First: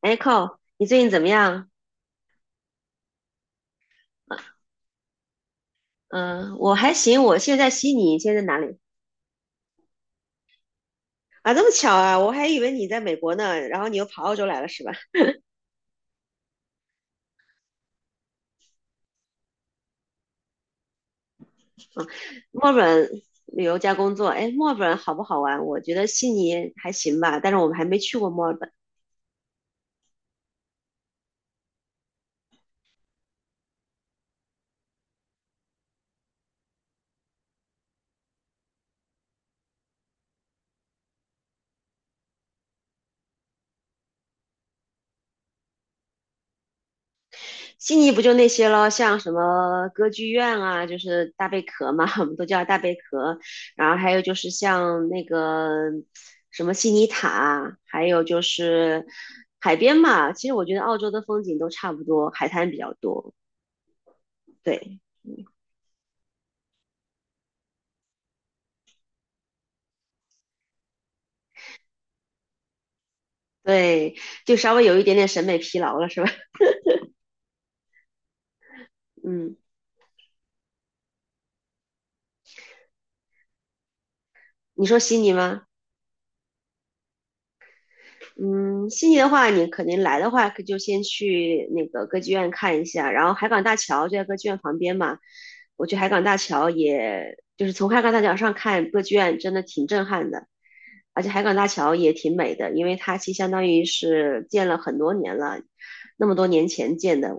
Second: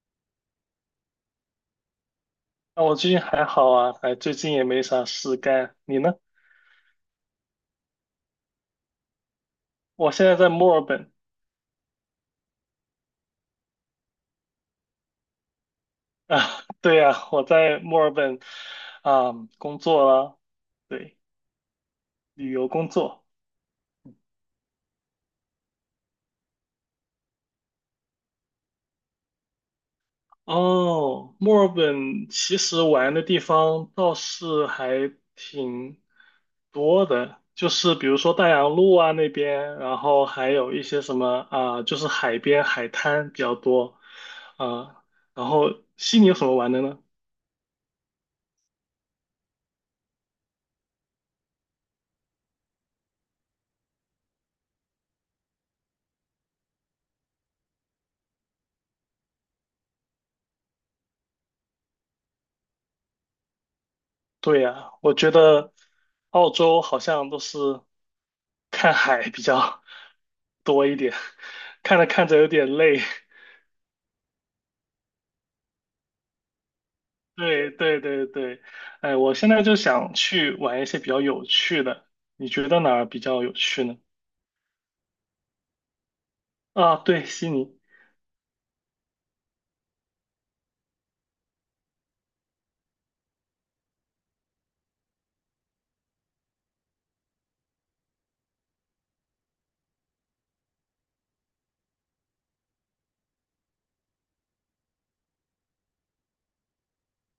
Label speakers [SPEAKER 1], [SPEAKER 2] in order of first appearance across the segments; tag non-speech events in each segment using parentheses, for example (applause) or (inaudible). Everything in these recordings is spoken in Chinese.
[SPEAKER 1] 哎 c o 你最近怎么样？
[SPEAKER 2] 啊，我最近还好啊，哎，最
[SPEAKER 1] 啊，
[SPEAKER 2] 近也没啥事干。你呢？
[SPEAKER 1] 嗯，我还行，我现在在悉尼，你现在在哪里？
[SPEAKER 2] 我现在在墨尔本。
[SPEAKER 1] 啊，这么巧啊，我还以为你在美国呢，然后你又跑澳洲来了是吧？
[SPEAKER 2] 啊，(laughs) 对呀，我在墨尔本啊工作了，对，旅
[SPEAKER 1] 墨
[SPEAKER 2] 游
[SPEAKER 1] 尔
[SPEAKER 2] 工
[SPEAKER 1] 本
[SPEAKER 2] 作。
[SPEAKER 1] 旅游加工作，哎，墨尔本好不好玩？我觉得悉尼还行吧，但是我们还没去过墨尔本。
[SPEAKER 2] 哦，墨尔本其实玩的地方倒是还挺多的，就是比如说大洋路啊那边，然后还有一些什么啊，就是海边海滩比较多，啊，然后悉尼有什么玩的呢？
[SPEAKER 1] 悉尼不就那些咯，像什么歌剧院啊，就是大贝壳嘛，(laughs) 我们都叫大贝壳。然后还有就是像那个什么悉尼塔，还有就是海边嘛。其实我觉得澳洲的风景都差不多，海滩比较多。
[SPEAKER 2] 对呀，
[SPEAKER 1] 对，
[SPEAKER 2] 我觉
[SPEAKER 1] 嗯，
[SPEAKER 2] 得澳洲好像都是看海比较多一点，(laughs) 看着看着有点累。(laughs)
[SPEAKER 1] 对，就稍微有一点点审美疲劳了，是吧？
[SPEAKER 2] 对对对对，哎，
[SPEAKER 1] (laughs)
[SPEAKER 2] 我现
[SPEAKER 1] 嗯，
[SPEAKER 2] 在就想去玩一些比较有趣的，你觉得哪儿比较有趣呢？
[SPEAKER 1] 你说悉尼吗？
[SPEAKER 2] 啊，对，悉尼。
[SPEAKER 1] 嗯，悉尼的话，你肯定来的话，可就先去那个歌剧院看一下，然后海港大桥就在歌剧院旁边嘛。我去海港大桥也，就是从海港大桥上看歌剧院，真的挺震撼的。而且海港大桥也挺美的，因为它其实相当于是建了很多年了，那么多年前建的，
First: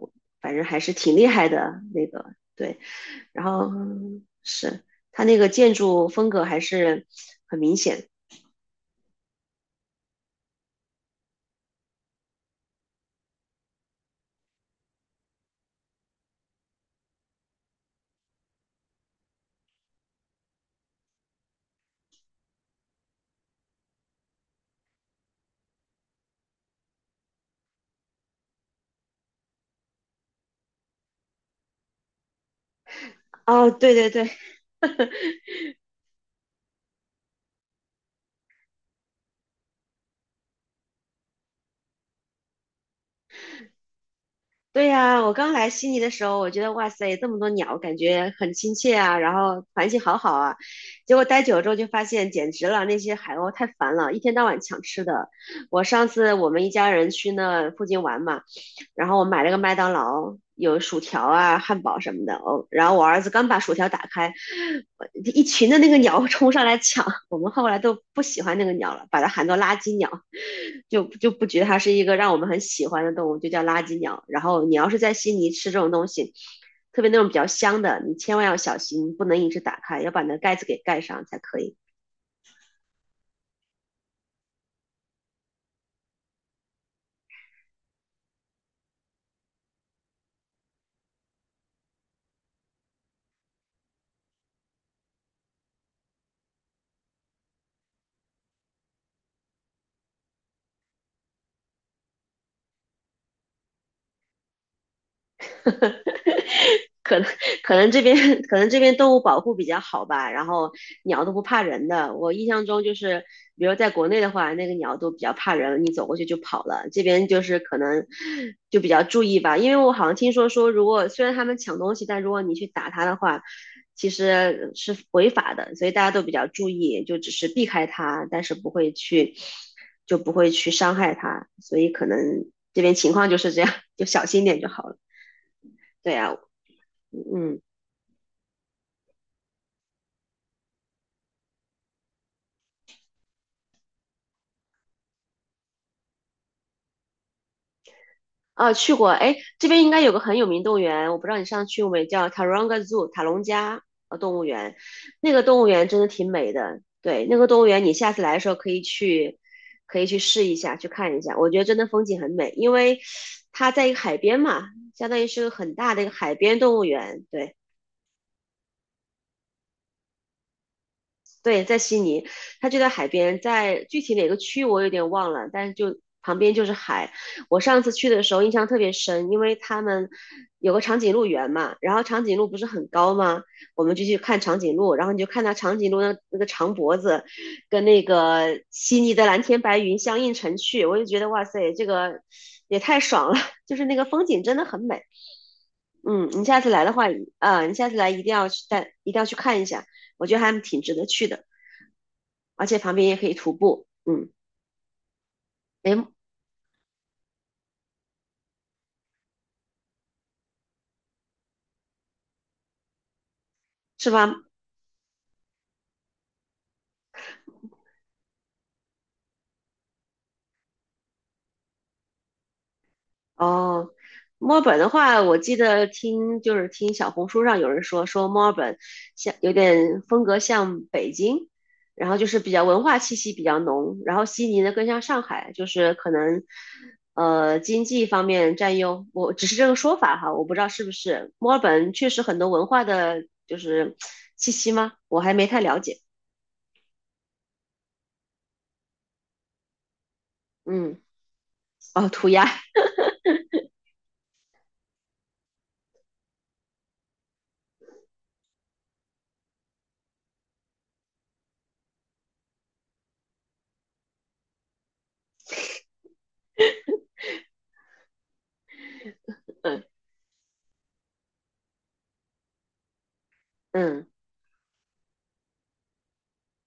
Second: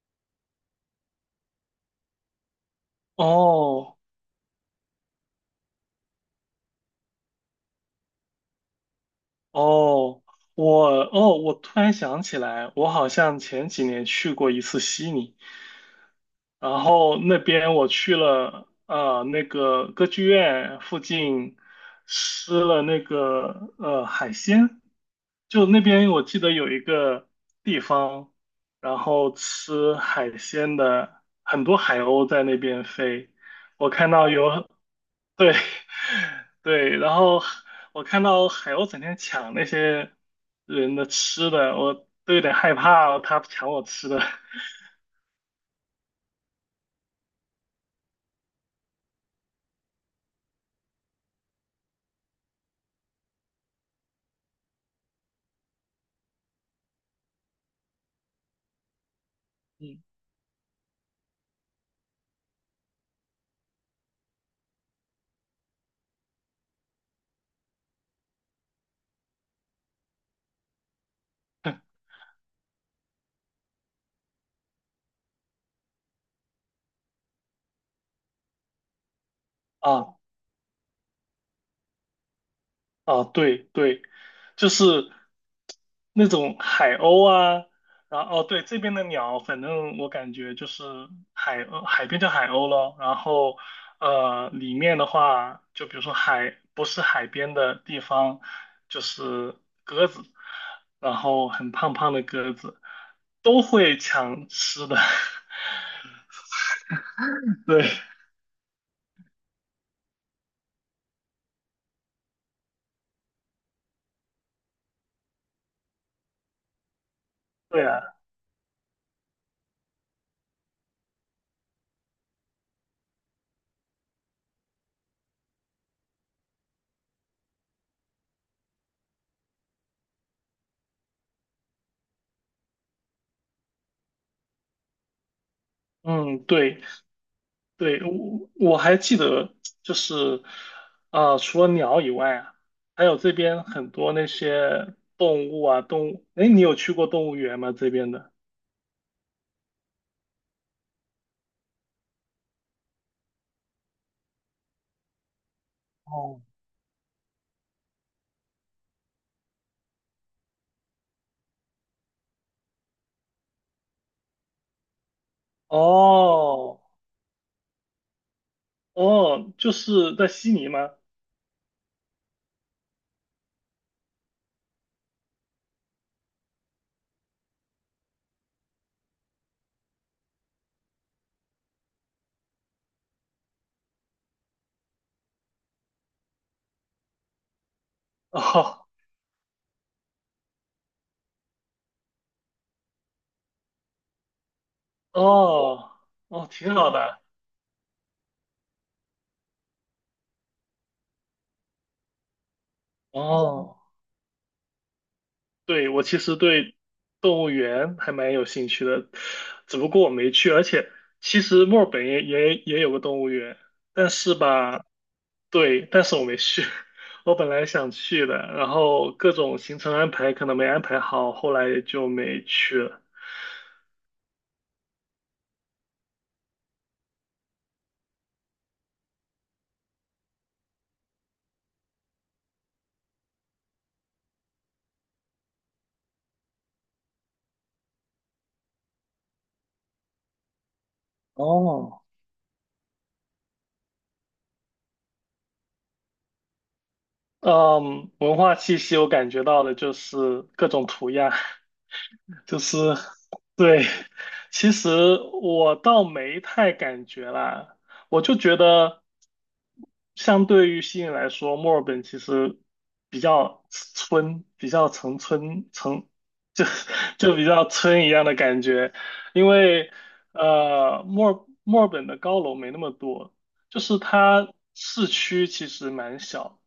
[SPEAKER 1] 反正还是挺厉害的那个。对，然后
[SPEAKER 2] 哦
[SPEAKER 1] 是它那个建筑风格还是很明显。
[SPEAKER 2] 哦，我，我突然想起来，我好像前几年去过一次悉尼。然后那边我去了，那个歌剧院附近吃了那个海鲜，就那边我记得有一个地方，然后吃海鲜的，很多海鸥在那边飞，
[SPEAKER 1] 哦，
[SPEAKER 2] 我
[SPEAKER 1] 对对
[SPEAKER 2] 看
[SPEAKER 1] 对，
[SPEAKER 2] 到有，对。 (laughs) 对，然后我看到海鸥整天抢那些人的吃的，我都有点害怕，它抢我吃的。
[SPEAKER 1] 对呀，我刚来悉尼的时候，我觉得哇塞，这么多鸟，感觉很亲切啊，然后环境好好啊。结果待久了之后就发现，简直了，那些海鸥太烦了，一天到晚抢吃的。我上次我们一家人去那附近玩嘛，然后我买了个麦
[SPEAKER 2] (laughs)
[SPEAKER 1] 当
[SPEAKER 2] 嗯，
[SPEAKER 1] 劳，有薯条啊、汉堡什么的。哦，然后我儿子刚把薯条打开，一群的那个鸟 (laughs) 冲上来抢，我们后来都不喜欢那个鸟了，把它喊作垃圾鸟，就不觉得它是一个让我们很喜欢的动物，就叫垃圾鸟。然后你要是在悉尼吃这种东西，特别那种比较香的，你千万要小心，不能一直打开，要
[SPEAKER 2] 啊，
[SPEAKER 1] 把那盖子给盖上才可以。
[SPEAKER 2] 啊，对对，就是那种海鸥啊，然后哦，对，这边的鸟，反正我感觉就是海鸥，海边叫海鸥咯，然后里面的话，就比如说海，不是海边的地方，就是鸽子，然后很胖胖的鸽子都会抢吃的，
[SPEAKER 1] (laughs) 可能
[SPEAKER 2] (laughs)
[SPEAKER 1] 可
[SPEAKER 2] 对
[SPEAKER 1] 能这边可能这边动物保护比较好吧，然后鸟都不怕人的。我印象中就是，比如在国内的话，那个鸟都比较怕人，你走过去就跑了。这边就是可
[SPEAKER 2] 对啊，
[SPEAKER 1] 能就比较注意吧，因为我好像听说说，如果虽然他们抢东西，但如果你去打它的话，其实是违法的，所以大家都比较注意，就只是避开它，但是不会去就不会去伤害它，所以可能这边情况就是这样，就小心点就好了。对呀，
[SPEAKER 2] 嗯，对。
[SPEAKER 1] 嗯，
[SPEAKER 2] 对，我还记得，就是啊，除了鸟以外啊，还有这边很多那些动物啊，动物。哎，你有去过动物园吗？这边的？
[SPEAKER 1] 啊，去过，哎，这边应该有个很有名动物园，我不知道你上次去过没，叫 Taronga Zoo 塔隆加动物园，那个动物园真的挺
[SPEAKER 2] 哦，
[SPEAKER 1] 美的，对，那个动物园你下次来的时候可以去，可以去试一下，去看一下，我觉得真的风景很美，因为它在一个海边嘛，相当于是个很大的一个海边动
[SPEAKER 2] 哦
[SPEAKER 1] 物园，对。
[SPEAKER 2] 哦，就是在悉尼吗？
[SPEAKER 1] 对，在悉尼，它就在海边，在具体哪个区我有点忘了，但是就旁边就是海。我上次去的时候印象特别深，因为他们有个长颈鹿园嘛，然后长颈鹿不是很高吗？我们就去看长颈鹿，然后你就看到长颈鹿那个长脖子，跟那个
[SPEAKER 2] 哦
[SPEAKER 1] 悉尼的蓝天白云相映成趣，我就觉得哇塞，这个也太爽了，(laughs) 就是那个风景真的很美。
[SPEAKER 2] 哦
[SPEAKER 1] 嗯，你
[SPEAKER 2] 哦，
[SPEAKER 1] 下次
[SPEAKER 2] 挺
[SPEAKER 1] 来
[SPEAKER 2] 好
[SPEAKER 1] 的话，
[SPEAKER 2] 的。
[SPEAKER 1] 啊，你下次来一定要去带，一定要去看一下，我觉得还挺值得去的。而且旁边也可以徒
[SPEAKER 2] 哦，
[SPEAKER 1] 步。嗯，
[SPEAKER 2] 对，
[SPEAKER 1] 诶，
[SPEAKER 2] 我其实对动物园还蛮有兴趣的，只不过我没去。而且其实墨尔本也有个动物园，但
[SPEAKER 1] 是吧？
[SPEAKER 2] 是吧，对，但是我没去。(laughs) 我本来想去的，然后各种行程安排可能没安排好，后来也就没去了。
[SPEAKER 1] 哦，墨尔本的话，我记得听就是听小红书上有人说，说墨尔本像有点风格像北京，然后就是比较文化气息比较浓，然后悉尼呢更像上海，就是可能经济方面占优。我只是这个说法哈，我不知道是不是墨尔本
[SPEAKER 2] 哦，
[SPEAKER 1] 确实很多文化的就是气息吗？我还没太了解。
[SPEAKER 2] 嗯，文化气息我感觉到的就是各种
[SPEAKER 1] 嗯，
[SPEAKER 2] 涂鸦，(laughs)
[SPEAKER 1] 哦，涂鸦，
[SPEAKER 2] 就是对，其实我倒没太感觉啦，我就觉得相对于悉尼来说，墨尔本其实比较村，比较城村城，就就比较村一样的感觉，因
[SPEAKER 1] (laughs) 嗯，
[SPEAKER 2] 为墨尔本的高楼没那么多，就是
[SPEAKER 1] 嗯。
[SPEAKER 2] 它市区其实蛮小。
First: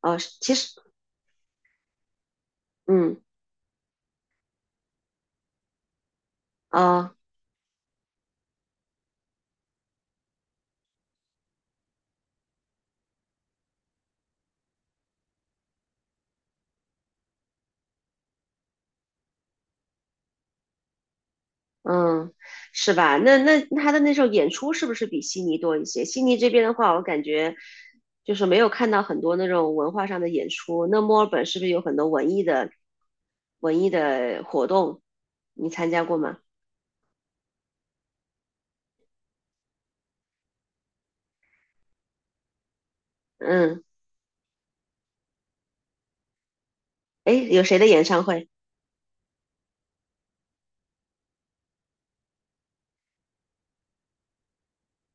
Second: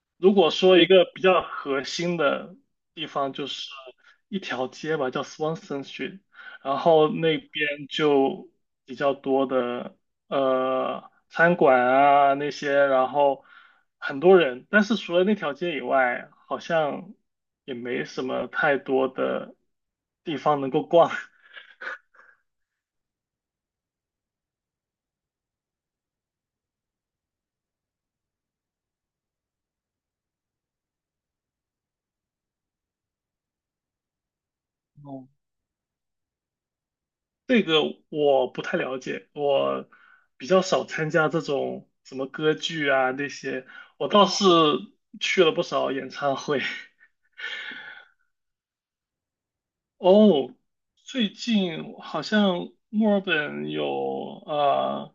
[SPEAKER 1] 哦，
[SPEAKER 2] 如果
[SPEAKER 1] 其实
[SPEAKER 2] 说一个比较核心的地
[SPEAKER 1] 嗯，
[SPEAKER 2] 方，就是一条街吧，叫 Swanson Street，然后
[SPEAKER 1] 啊，
[SPEAKER 2] 那边就比较多的餐馆啊那些，然后很多人，但是除了那条街以外，好像也没什么太多的地方能够逛。
[SPEAKER 1] 嗯，是吧？那他的那时候演出是不是比悉尼多一些？悉尼这边的话，我感觉就是没有看到很多那种文化上的演出。那墨尔本是不是有很多文艺的活动？
[SPEAKER 2] (laughs) 哦，
[SPEAKER 1] 你参加过吗？
[SPEAKER 2] 这个我不太了解，我比较少参加这种什么歌剧啊那些，
[SPEAKER 1] 嗯，
[SPEAKER 2] 我倒是去了不少演唱会。(laughs)
[SPEAKER 1] 诶，有谁的演唱会？
[SPEAKER 2] 哦，最近好像墨尔本有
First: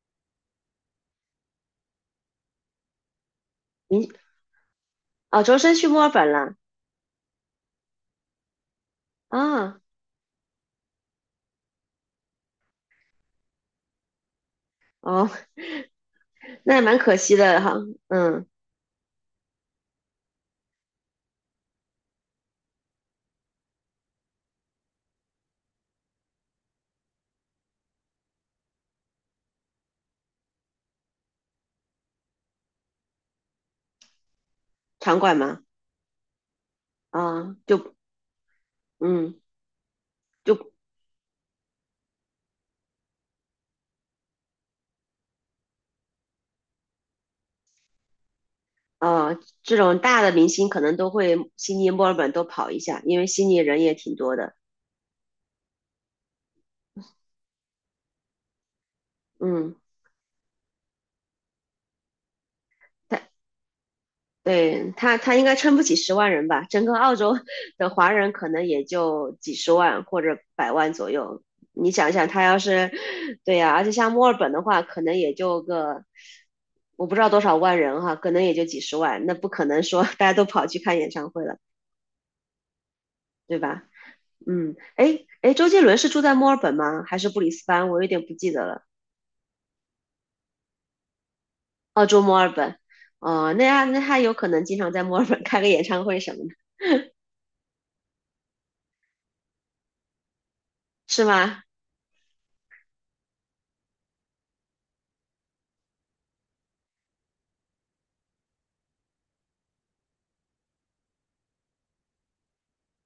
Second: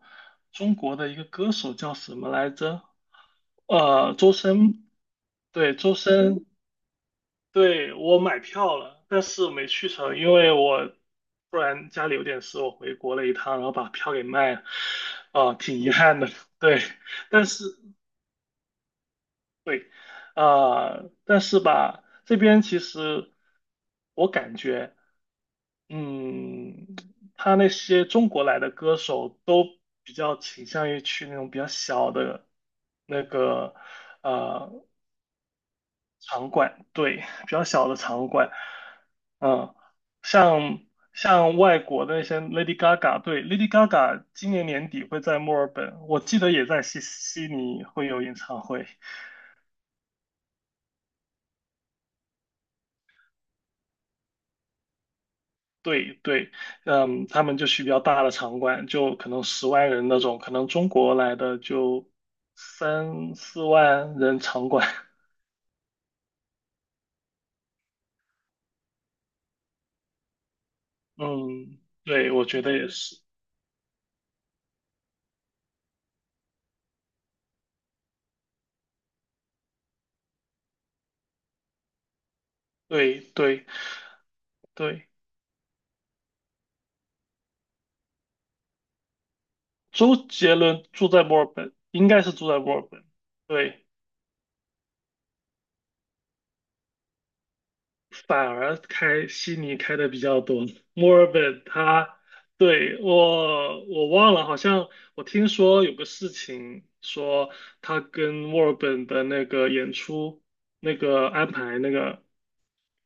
[SPEAKER 2] 中国的一个歌手叫什么来着？
[SPEAKER 1] 你
[SPEAKER 2] 周深，
[SPEAKER 1] 哦，周深
[SPEAKER 2] 对，
[SPEAKER 1] 去
[SPEAKER 2] 周
[SPEAKER 1] 墨尔本
[SPEAKER 2] 深。
[SPEAKER 1] 了
[SPEAKER 2] 对，我买票了，但是没
[SPEAKER 1] 啊？
[SPEAKER 2] 去成，因为我突然家里有点事，我回国了一趟，然后把票给卖了，
[SPEAKER 1] 哦，
[SPEAKER 2] 啊、挺遗憾的。(laughs)
[SPEAKER 1] 那也
[SPEAKER 2] 对，
[SPEAKER 1] 蛮可惜
[SPEAKER 2] 但
[SPEAKER 1] 的
[SPEAKER 2] 是
[SPEAKER 1] 哈。嗯，
[SPEAKER 2] 对，啊、但是吧，这边其实我感觉，嗯，他那些中国来的歌手都比较倾向于去那种比较小的那个。呃
[SPEAKER 1] 场馆嘛，
[SPEAKER 2] 场馆，对，比
[SPEAKER 1] 啊，
[SPEAKER 2] 较小
[SPEAKER 1] 就，
[SPEAKER 2] 的场馆，
[SPEAKER 1] 嗯。
[SPEAKER 2] 嗯，
[SPEAKER 1] 就。
[SPEAKER 2] 像像外国的那些 Lady Gaga，对，Lady Gaga 今年年底会在墨尔本，我记得也在悉尼会有演唱会，
[SPEAKER 1] 呃，这种大的明星可能都会悉尼、墨尔本都跑一下，因为悉尼人也挺多的。
[SPEAKER 2] 对对，嗯，他们就去比较大的场馆，就可能十
[SPEAKER 1] 嗯，
[SPEAKER 2] 万人那种，可能中国来的就
[SPEAKER 1] 他
[SPEAKER 2] 三四万人场馆，
[SPEAKER 1] 对，他应该撑不起10万人吧？整个澳洲的华人可能也就几十万或者百万左
[SPEAKER 2] (laughs)
[SPEAKER 1] 右。
[SPEAKER 2] 嗯，
[SPEAKER 1] 你想想，
[SPEAKER 2] 对，
[SPEAKER 1] 他
[SPEAKER 2] 我
[SPEAKER 1] 要
[SPEAKER 2] 觉得也
[SPEAKER 1] 是
[SPEAKER 2] 是，
[SPEAKER 1] 对呀、而且像墨尔本的话，可能也就个我不知道多少万人哈，可能也就几十万，那不可能说大家都跑去看演唱会了，
[SPEAKER 2] 对
[SPEAKER 1] 对
[SPEAKER 2] 对。
[SPEAKER 1] 吧？嗯，哎
[SPEAKER 2] 对，
[SPEAKER 1] 哎，诶周杰伦是住在墨尔本吗？还是布里斯班？我有点不记得了。
[SPEAKER 2] 周杰伦住在墨尔本，
[SPEAKER 1] 澳
[SPEAKER 2] 应
[SPEAKER 1] 洲
[SPEAKER 2] 该是
[SPEAKER 1] 墨
[SPEAKER 2] 住
[SPEAKER 1] 尔
[SPEAKER 2] 在墨
[SPEAKER 1] 本，
[SPEAKER 2] 尔本。
[SPEAKER 1] 哦，那他
[SPEAKER 2] 对，
[SPEAKER 1] 那他有可能经常在墨尔本开个演唱会什么的，
[SPEAKER 2] 反而开悉尼开的比较多，墨
[SPEAKER 1] 是
[SPEAKER 2] 尔
[SPEAKER 1] 吗？
[SPEAKER 2] 本它对，我忘了，好像我听说有个事情，说它跟墨尔本的那个演出那个安排那个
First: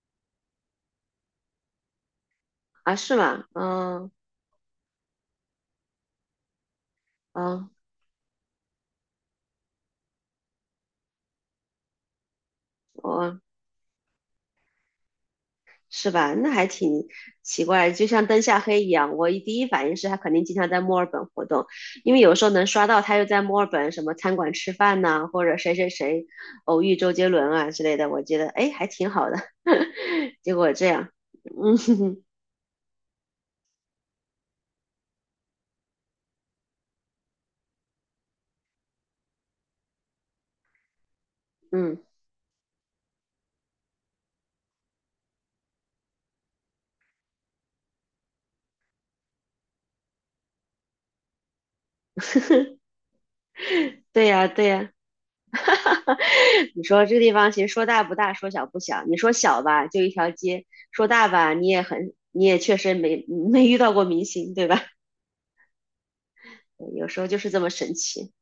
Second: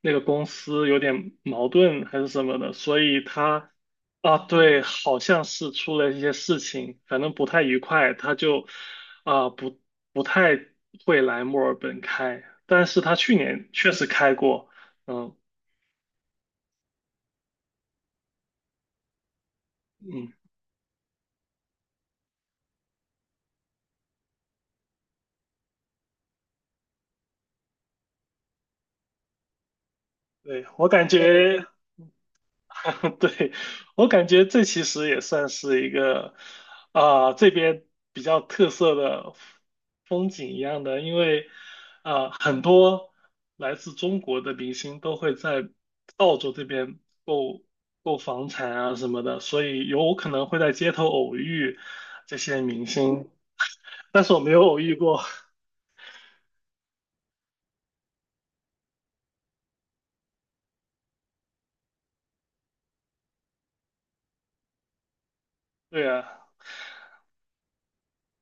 [SPEAKER 2] 那个公司有点矛盾还是什么的，
[SPEAKER 1] 啊，
[SPEAKER 2] 所
[SPEAKER 1] 是
[SPEAKER 2] 以
[SPEAKER 1] 吗？
[SPEAKER 2] 它
[SPEAKER 1] 嗯
[SPEAKER 2] 啊对，好像是出了一些事情，反正不太
[SPEAKER 1] 嗯，
[SPEAKER 2] 愉快，他就啊不不太会来墨尔本开，但是他去
[SPEAKER 1] 哦，
[SPEAKER 2] 年确实开过。嗯
[SPEAKER 1] 是吧？那还挺奇怪，就像灯下黑一样。我第一反应是他肯
[SPEAKER 2] 嗯，
[SPEAKER 1] 定经常在墨尔本活动，因为有时候能刷到他又在墨尔本什么餐馆吃饭呐、或者谁谁谁偶遇周杰伦啊之类的，我觉得哎还挺好的。(laughs) 结
[SPEAKER 2] 对，
[SPEAKER 1] 果这
[SPEAKER 2] 我感
[SPEAKER 1] 样，(laughs)
[SPEAKER 2] 觉，
[SPEAKER 1] 嗯，
[SPEAKER 2] (laughs) 对，我感觉这其实也算是一个，啊、这边比较特色的风景一样的，因为，
[SPEAKER 1] 嗯，
[SPEAKER 2] 啊、很多来自中国的明星都会在澳洲这边购购房产啊什么的，所以有可能会在街头偶遇这些明星，但
[SPEAKER 1] 对
[SPEAKER 2] 是我
[SPEAKER 1] 呀
[SPEAKER 2] 没有
[SPEAKER 1] 对
[SPEAKER 2] 偶
[SPEAKER 1] 呀。
[SPEAKER 2] 遇过，
[SPEAKER 1] (laughs) 你说这地方其实说大不大，说小不小。你说小吧，就一条街；说大吧，你也很，你也确实没遇到过明星，对吧？
[SPEAKER 2] (laughs) 对啊。
[SPEAKER 1] 有时候就是这么神奇。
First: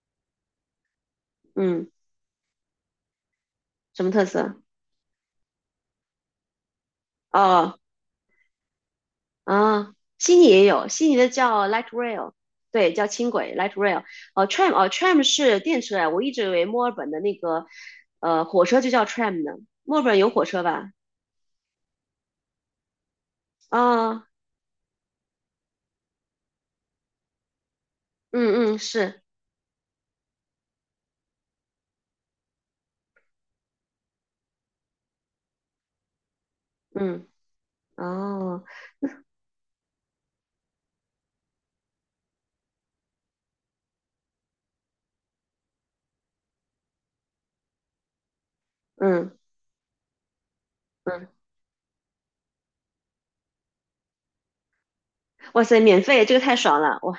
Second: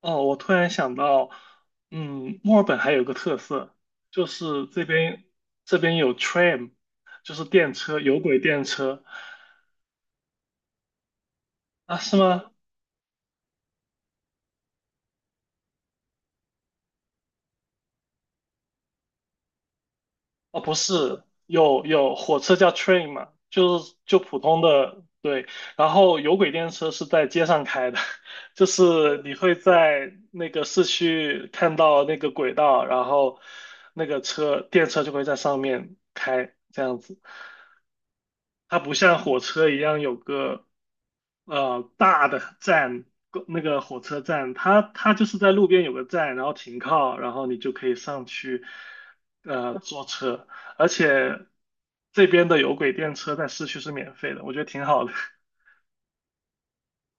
[SPEAKER 2] 哦，我突然想到，
[SPEAKER 1] 嗯，
[SPEAKER 2] 嗯，墨尔本还有个特色，
[SPEAKER 1] 什么特
[SPEAKER 2] 就
[SPEAKER 1] 色？
[SPEAKER 2] 是这边有 t r a i n 就是电
[SPEAKER 1] 哦，
[SPEAKER 2] 车，有轨电车。
[SPEAKER 1] 啊，悉尼也有，悉尼的叫 light
[SPEAKER 2] 啊，是
[SPEAKER 1] rail，
[SPEAKER 2] 吗？
[SPEAKER 1] 对，叫轻轨 light rail。哦，tram，哦，tram 是电车呀，我一直以为墨尔本的那个火车就叫 tram 呢。墨尔本有火
[SPEAKER 2] 哦，
[SPEAKER 1] 车
[SPEAKER 2] 不
[SPEAKER 1] 吧？
[SPEAKER 2] 是，有有火车叫 train 嘛，就是就
[SPEAKER 1] 啊、
[SPEAKER 2] 普通的，对，然后有轨电车是在街上开的，(laughs) 就
[SPEAKER 1] 嗯嗯是，
[SPEAKER 2] 是你会在那个市区看到那个轨道，然后那个车电车就会在上面开，这样子。
[SPEAKER 1] 嗯，哦，
[SPEAKER 2] 它不像火车一样有个大的站，公那个火车站，它它就是在路边有个站，然后停靠，然后你就可以上去
[SPEAKER 1] 嗯。
[SPEAKER 2] 坐车，而
[SPEAKER 1] 嗯，
[SPEAKER 2] 且这边的有轨电车在市区是免费的，我觉得挺好的。(laughs)
[SPEAKER 1] 哇塞，免费，这个太爽了，哇，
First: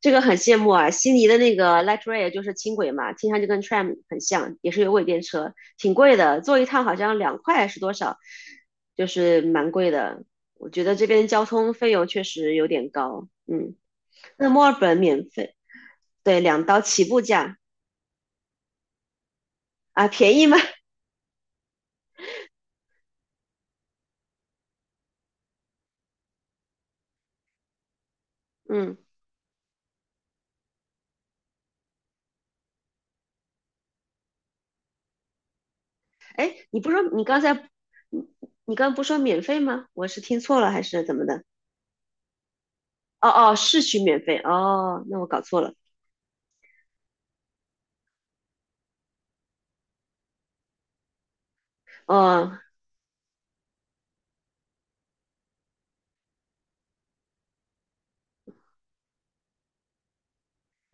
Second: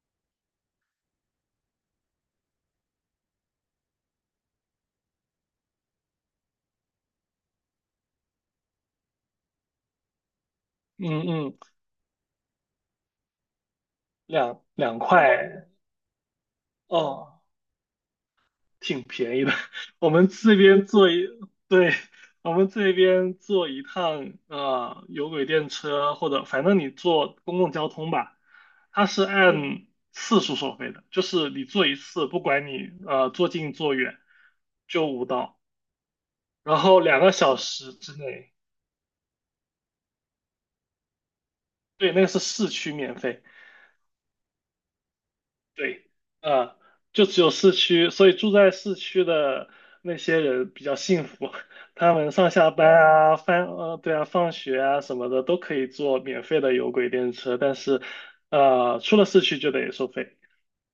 [SPEAKER 1] 这个很羡慕啊。悉尼的那个 light rail 就是轻轨嘛，听上去跟 tram 很像，也是有轨电车，挺贵的，坐一趟好像两块是多少，就是蛮贵的。我觉得这
[SPEAKER 2] 嗯
[SPEAKER 1] 边交
[SPEAKER 2] 嗯，
[SPEAKER 1] 通费用确实有点高，嗯。那
[SPEAKER 2] 两
[SPEAKER 1] 墨尔本
[SPEAKER 2] 两
[SPEAKER 1] 免费，
[SPEAKER 2] 块
[SPEAKER 1] 对，2刀起步
[SPEAKER 2] 哦。
[SPEAKER 1] 价
[SPEAKER 2] 挺便宜的。(laughs)
[SPEAKER 1] 啊，
[SPEAKER 2] 我们
[SPEAKER 1] 便宜吗？
[SPEAKER 2] 这边坐一，对，我们这边坐一趟有轨电车或者反正你坐公共交通吧，
[SPEAKER 1] 嗯，
[SPEAKER 2] 它是嗯按次数收费的，就是你坐一次，不管你坐近坐远，就五刀，
[SPEAKER 1] 哎，
[SPEAKER 2] 然
[SPEAKER 1] 你不
[SPEAKER 2] 后
[SPEAKER 1] 说
[SPEAKER 2] 两
[SPEAKER 1] 你
[SPEAKER 2] 个
[SPEAKER 1] 刚才，
[SPEAKER 2] 小时之
[SPEAKER 1] 你
[SPEAKER 2] 内，
[SPEAKER 1] 你刚刚不说免费吗？我是听错了还是怎么的？
[SPEAKER 2] 对，那个是市区免
[SPEAKER 1] 哦
[SPEAKER 2] 费。
[SPEAKER 1] 哦，市区免费哦，那我搞错了。
[SPEAKER 2] 对，啊，就只有市区，所以住在市区的那些人比较幸福，(laughs) 他们上
[SPEAKER 1] 哦，
[SPEAKER 2] 下班啊、翻对啊、放学啊什么的都可以坐免费的有轨电车，但是出了市区就得收费。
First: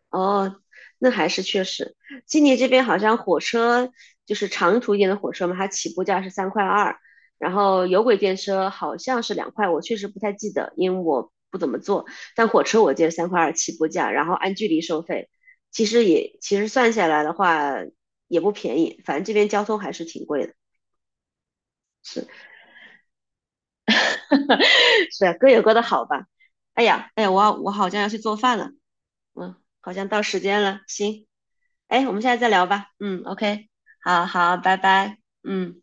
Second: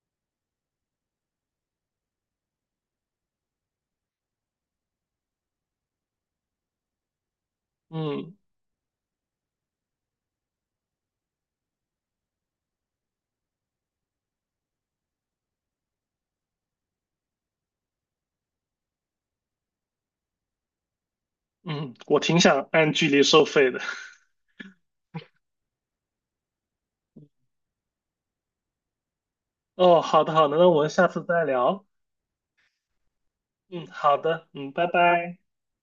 [SPEAKER 1] 哦，那还是确实，悉尼这边好像火车就是长途一点的火车嘛，它起步价是三块二，然后有轨
[SPEAKER 2] 嗯
[SPEAKER 1] 电车好像是两块，我确实不太记得，因为我不怎么坐。但火车我记得三块二起步价，然后按距离收费，其实也其实算下来的话也不便宜，反正这边交通还是挺贵的。
[SPEAKER 2] 嗯，我
[SPEAKER 1] 是
[SPEAKER 2] 挺想按距离收费的。
[SPEAKER 1] (laughs) 是啊，各有各的好吧。哎呀，哎呀，我好像要去做饭了，嗯，
[SPEAKER 2] (laughs)
[SPEAKER 1] 好
[SPEAKER 2] 哦，
[SPEAKER 1] 像到
[SPEAKER 2] 好的
[SPEAKER 1] 时
[SPEAKER 2] 好的，
[SPEAKER 1] 间
[SPEAKER 2] 那
[SPEAKER 1] 了，
[SPEAKER 2] 我们下次
[SPEAKER 1] 行，
[SPEAKER 2] 再聊。
[SPEAKER 1] 哎，我们现在再聊吧。嗯，OK，
[SPEAKER 2] 嗯，好
[SPEAKER 1] 好
[SPEAKER 2] 的，
[SPEAKER 1] 好，
[SPEAKER 2] 嗯，
[SPEAKER 1] 拜
[SPEAKER 2] 拜
[SPEAKER 1] 拜。
[SPEAKER 2] 拜。
[SPEAKER 1] 嗯。